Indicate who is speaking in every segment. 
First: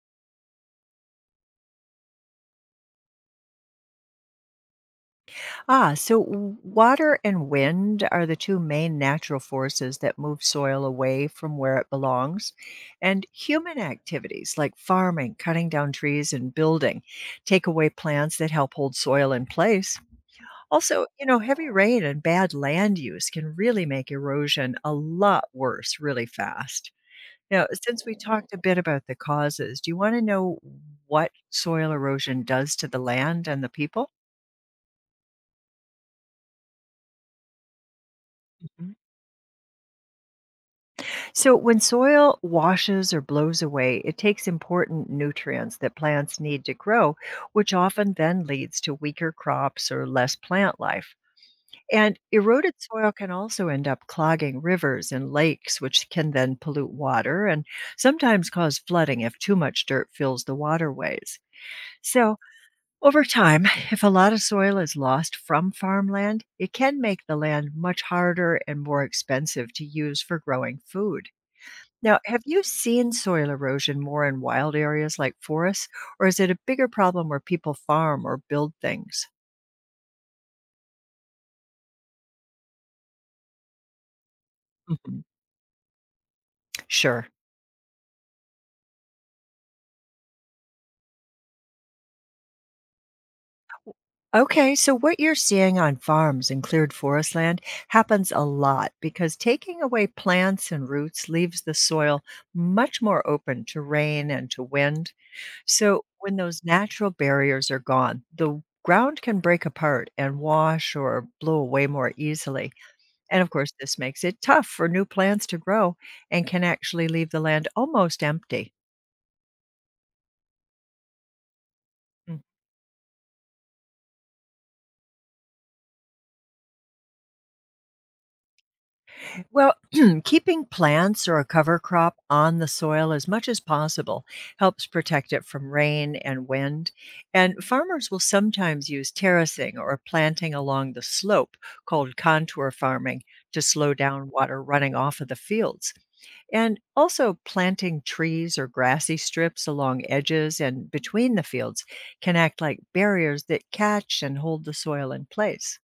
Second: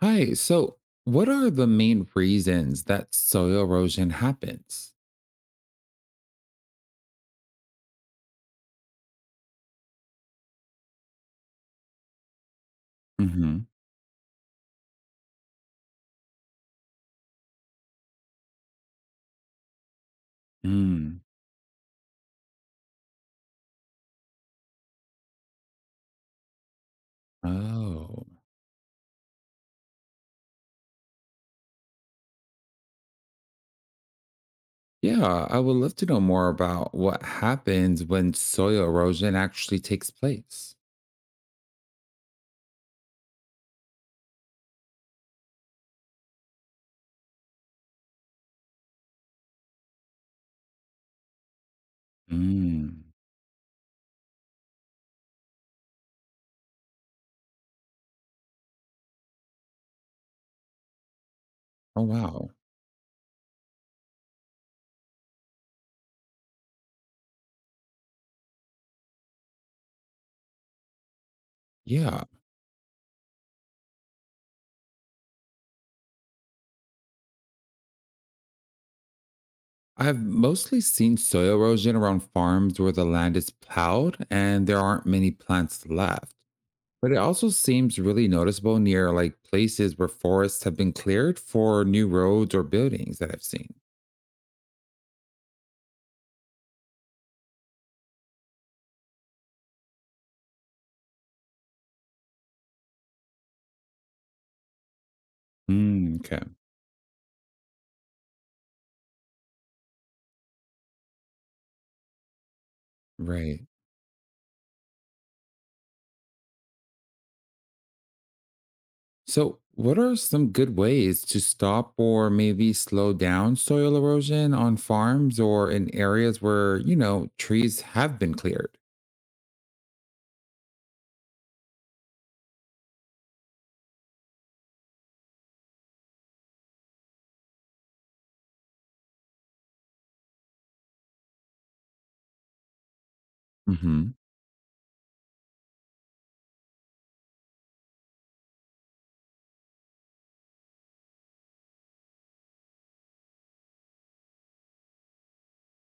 Speaker 1: Hi. So, what are the main reasons that soil erosion happens?
Speaker 2: Water and wind are the two main natural forces that move soil away from where it belongs. And
Speaker 1: Hmm.
Speaker 2: human activities like farming, cutting down trees, and building take away plants that help hold soil in place. Also,
Speaker 1: Mm.
Speaker 2: heavy rain and bad land use can really make erosion a lot worse really fast. Now, since we
Speaker 1: Oh,
Speaker 2: talked a bit about the causes, do you want to know what soil erosion does to the land and the people?
Speaker 1: yeah. I would love to know more about what happens when soil
Speaker 2: Mhm.
Speaker 1: erosion actually takes place.
Speaker 2: So, when soil washes or blows away, it takes important nutrients that plants need to grow, which often then leads to weaker crops or less plant life. And eroded
Speaker 1: Mm.
Speaker 2: soil can also end up clogging rivers and lakes, which can then pollute water and sometimes cause flooding if too much dirt fills the waterways.
Speaker 1: Oh,
Speaker 2: So,
Speaker 1: wow.
Speaker 2: over time, if a lot of soil is lost from farmland, it can make the land much harder and more expensive to use for growing food. Now,
Speaker 1: Yeah.
Speaker 2: have you seen soil erosion more in wild areas like forests, or is it a bigger problem where people farm or build things?
Speaker 1: I've mostly seen soil erosion around farms where the land is plowed and there aren't
Speaker 2: Mhm.
Speaker 1: many plants left. But it
Speaker 2: Sure.
Speaker 1: also seems really noticeable near like places where forests have been cleared for new roads or buildings that I've seen.
Speaker 2: Okay, so what you're seeing on farms and cleared forest land happens a lot because taking away plants and roots leaves the soil much more open to rain and to wind. So
Speaker 1: Mm,
Speaker 2: when
Speaker 1: okay,
Speaker 2: those natural barriers are gone, the ground can break apart and wash or blow away more easily. And of
Speaker 1: right.
Speaker 2: course, this makes it tough for new plants to grow and can actually leave the land almost empty.
Speaker 1: So, what are some good ways to stop or
Speaker 2: Mm.
Speaker 1: maybe slow down soil erosion on farms or in areas where, you know, trees have been cleared?
Speaker 2: Well, keeping plants or a cover crop on the soil as much as possible helps protect it from rain and wind. And farmers will sometimes use terracing or planting along the slope, called contour farming, to slow
Speaker 1: Hmm.
Speaker 2: down water running off of the fields. And also, planting trees or grassy strips along edges and between the fields can act like barriers that catch and hold the soil in place.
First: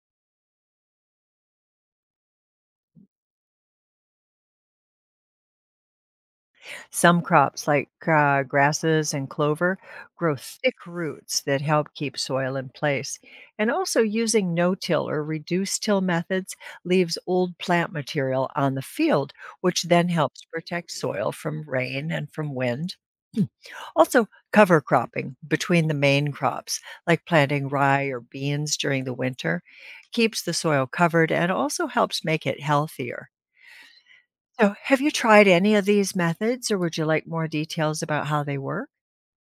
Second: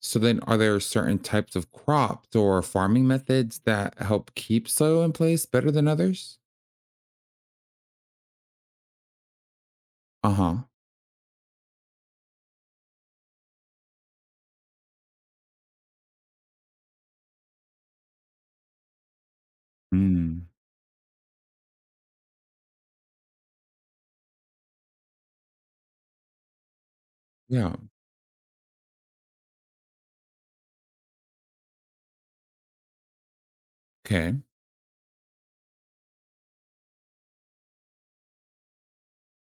Speaker 1: So, then are there certain types of crops or farming methods that help keep soil in place better than others?
Speaker 2: Some crops, like grasses and clover,
Speaker 1: Uh
Speaker 2: grow
Speaker 1: huh.
Speaker 2: thick roots that help keep soil in place. And also, using no till or reduced till methods leaves old plant material on the field, which then helps
Speaker 1: Mm.
Speaker 2: protect soil from rain and from wind. Also, cover cropping between the main crops, like planting
Speaker 1: Yeah.
Speaker 2: rye or beans during the winter, keeps the soil covered and also helps make it healthier.
Speaker 1: Okay.
Speaker 2: So, have you tried any of these methods or would you like more details about how they work?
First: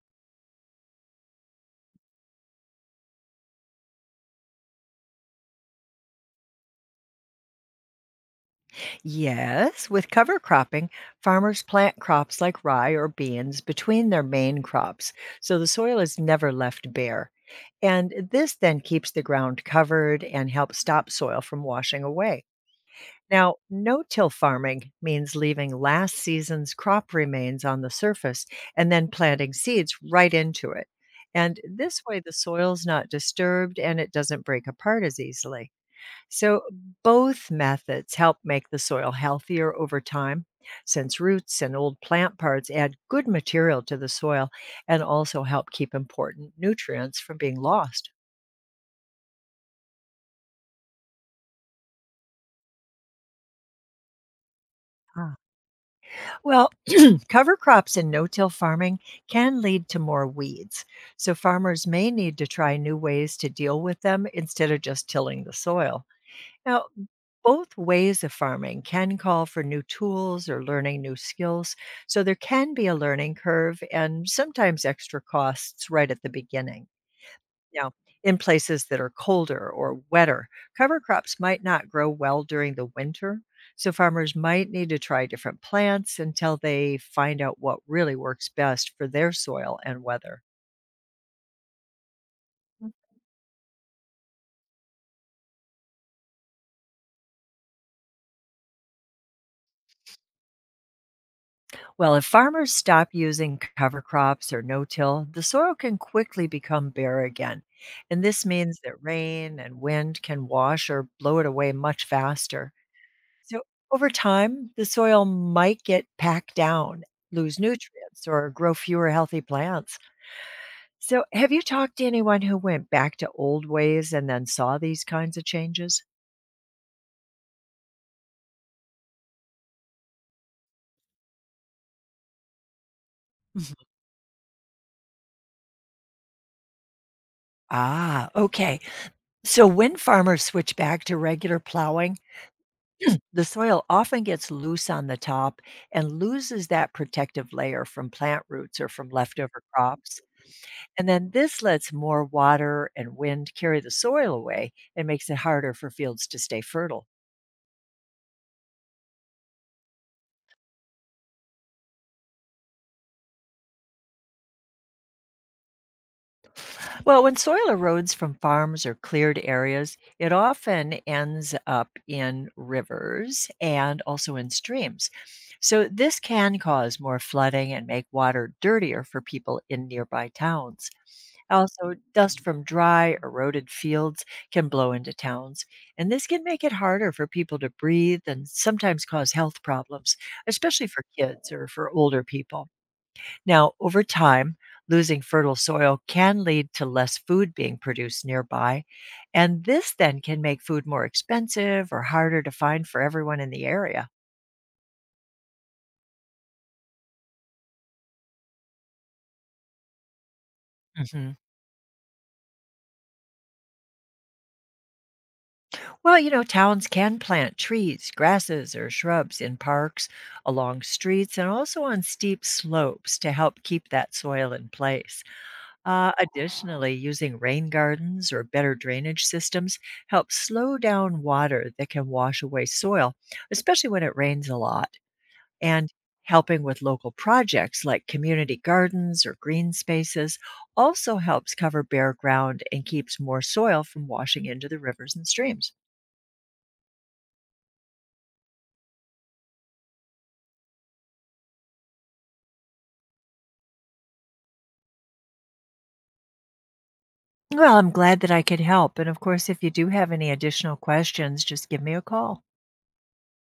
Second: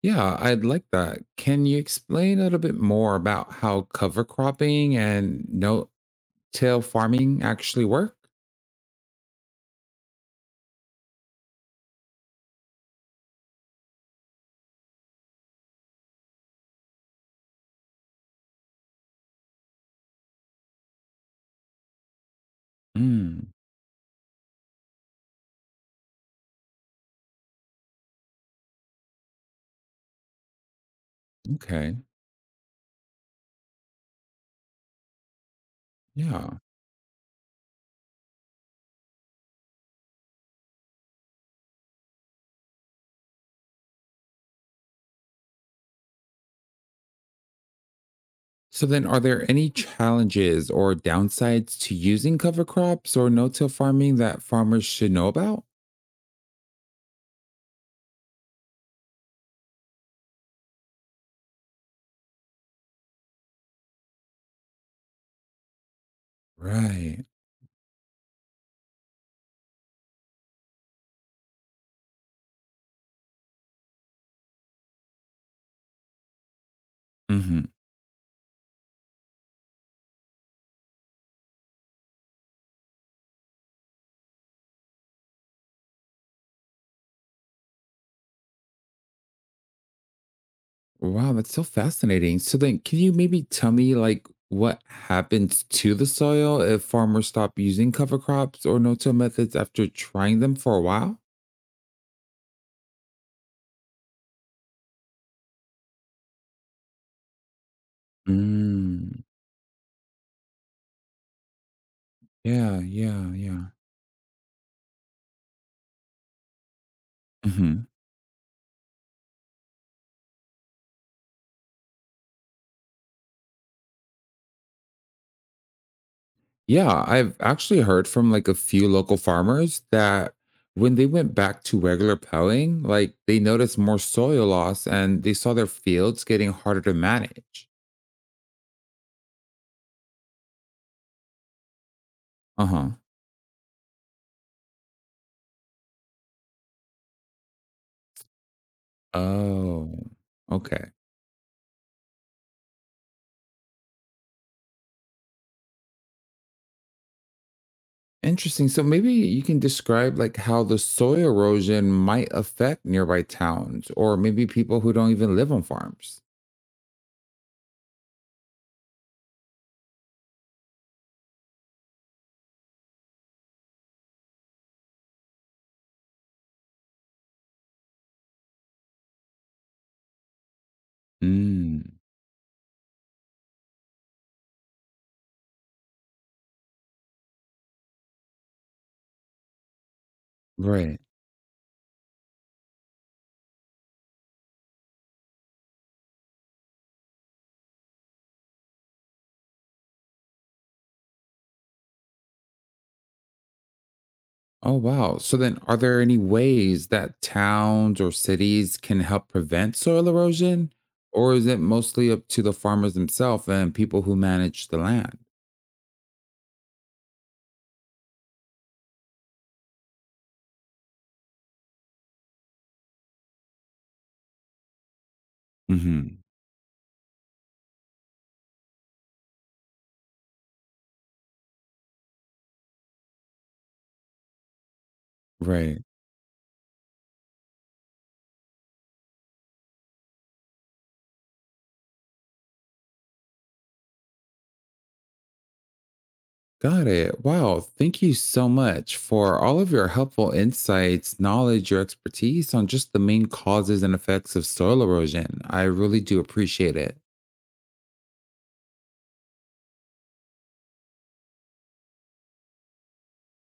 Speaker 1: Yeah, I'd like that. Can you explain a little bit more about how cover cropping and no till farming actually work?
Speaker 2: Yes, with cover cropping, farmers plant crops like rye or beans between their main crops, so the soil is never left bare. And this then keeps the ground covered and helps stop soil from washing away.
Speaker 1: Mm,
Speaker 2: Now, no-till farming means leaving last season's crop remains on the surface and then planting seeds right into it. And
Speaker 1: okay.
Speaker 2: this way, the soil's not disturbed and it doesn't break apart as easily.
Speaker 1: Yeah.
Speaker 2: So, both methods help make the soil healthier over time, since roots and old plant parts add good material to the soil and also help keep important nutrients from being lost.
Speaker 1: So then, are there any challenges or downsides to using cover crops or no-till farming that farmers should know
Speaker 2: Ah,
Speaker 1: about?
Speaker 2: Well, Cover crops in no till farming can lead to more weeds, so farmers may need to try new ways to deal with them instead of just tilling the soil. Now,
Speaker 1: Right.
Speaker 2: both ways of farming can call for new tools or learning new skills, so there can be a learning curve and sometimes extra costs right at the beginning.
Speaker 1: Hmm.
Speaker 2: Now, in places that are colder or wetter, cover crops might not grow well during the winter, so farmers might need to try different plants until they find out what really works best for their soil and weather.
Speaker 1: Wow, that's so fascinating. So then, can you maybe tell me like what happens to the soil if farmers stop using cover crops or no-till methods after trying them for a while?
Speaker 2: Well, if farmers stop using cover crops or no till, the soil can quickly become bare again. And this means that
Speaker 1: Mm,
Speaker 2: rain and wind can wash or blow it away much faster.
Speaker 1: yeah, yeah,
Speaker 2: So over time, the soil might get packed down, lose
Speaker 1: yeah.
Speaker 2: nutrients, or grow fewer healthy plants. So, have you talked to anyone who went back to old ways and then saw these kinds of changes?
Speaker 1: Yeah, I've actually heard from like a few local farmers that when they went back to regular plowing, like they
Speaker 2: Mhm.
Speaker 1: noticed more soil loss and they saw their fields getting harder to manage.
Speaker 2: Ah, okay. So when farmers switch back to regular plowing,
Speaker 1: Uh-huh.
Speaker 2: the soil often gets loose on the top and loses that protective layer from plant roots or from leftover
Speaker 1: Oh,
Speaker 2: crops.
Speaker 1: okay.
Speaker 2: And then this lets more water and wind carry the soil away and makes it harder for fields to stay fertile.
Speaker 1: Interesting. So maybe you can describe like how the soil erosion might affect nearby towns or maybe people who don't even live on farms.
Speaker 2: Well, when soil erodes from farms or cleared areas, it often ends up in rivers and also in streams. So, this can cause more flooding and make water dirtier for people in nearby towns.
Speaker 1: Mm.
Speaker 2: Also, dust from dry, eroded fields can blow into towns, and this can make it harder for people to breathe and sometimes cause health problems, especially
Speaker 1: Right.
Speaker 2: for kids or for older people. Now, over time, losing fertile soil can lead to less food being produced nearby, and this then can make food more expensive or harder to find for everyone in the area.
Speaker 1: Oh, wow. So then, are there any ways that towns or cities can help prevent soil erosion?
Speaker 2: Hmm.
Speaker 1: Or is it mostly up to the farmers themselves and people who manage the land?
Speaker 2: Well, towns can plant trees, grasses, or shrubs in parks, along streets, and also on steep slopes to help keep that soil in place. Uh,
Speaker 1: Hmm.
Speaker 2: additionally, using rain gardens or better drainage systems helps slow down water that can wash away soil, especially when it rains a lot.
Speaker 1: Right.
Speaker 2: And helping with local projects like community gardens or green spaces also helps cover bare ground and keeps more soil from washing into the rivers and streams.
Speaker 1: Got it. Wow. Thank you so much for all of your helpful insights, knowledge, your expertise on just the main causes and effects of soil erosion. I really do appreciate it.
Speaker 2: Well, I'm glad that I could help, and of course, if you do have any additional questions, just give me a call.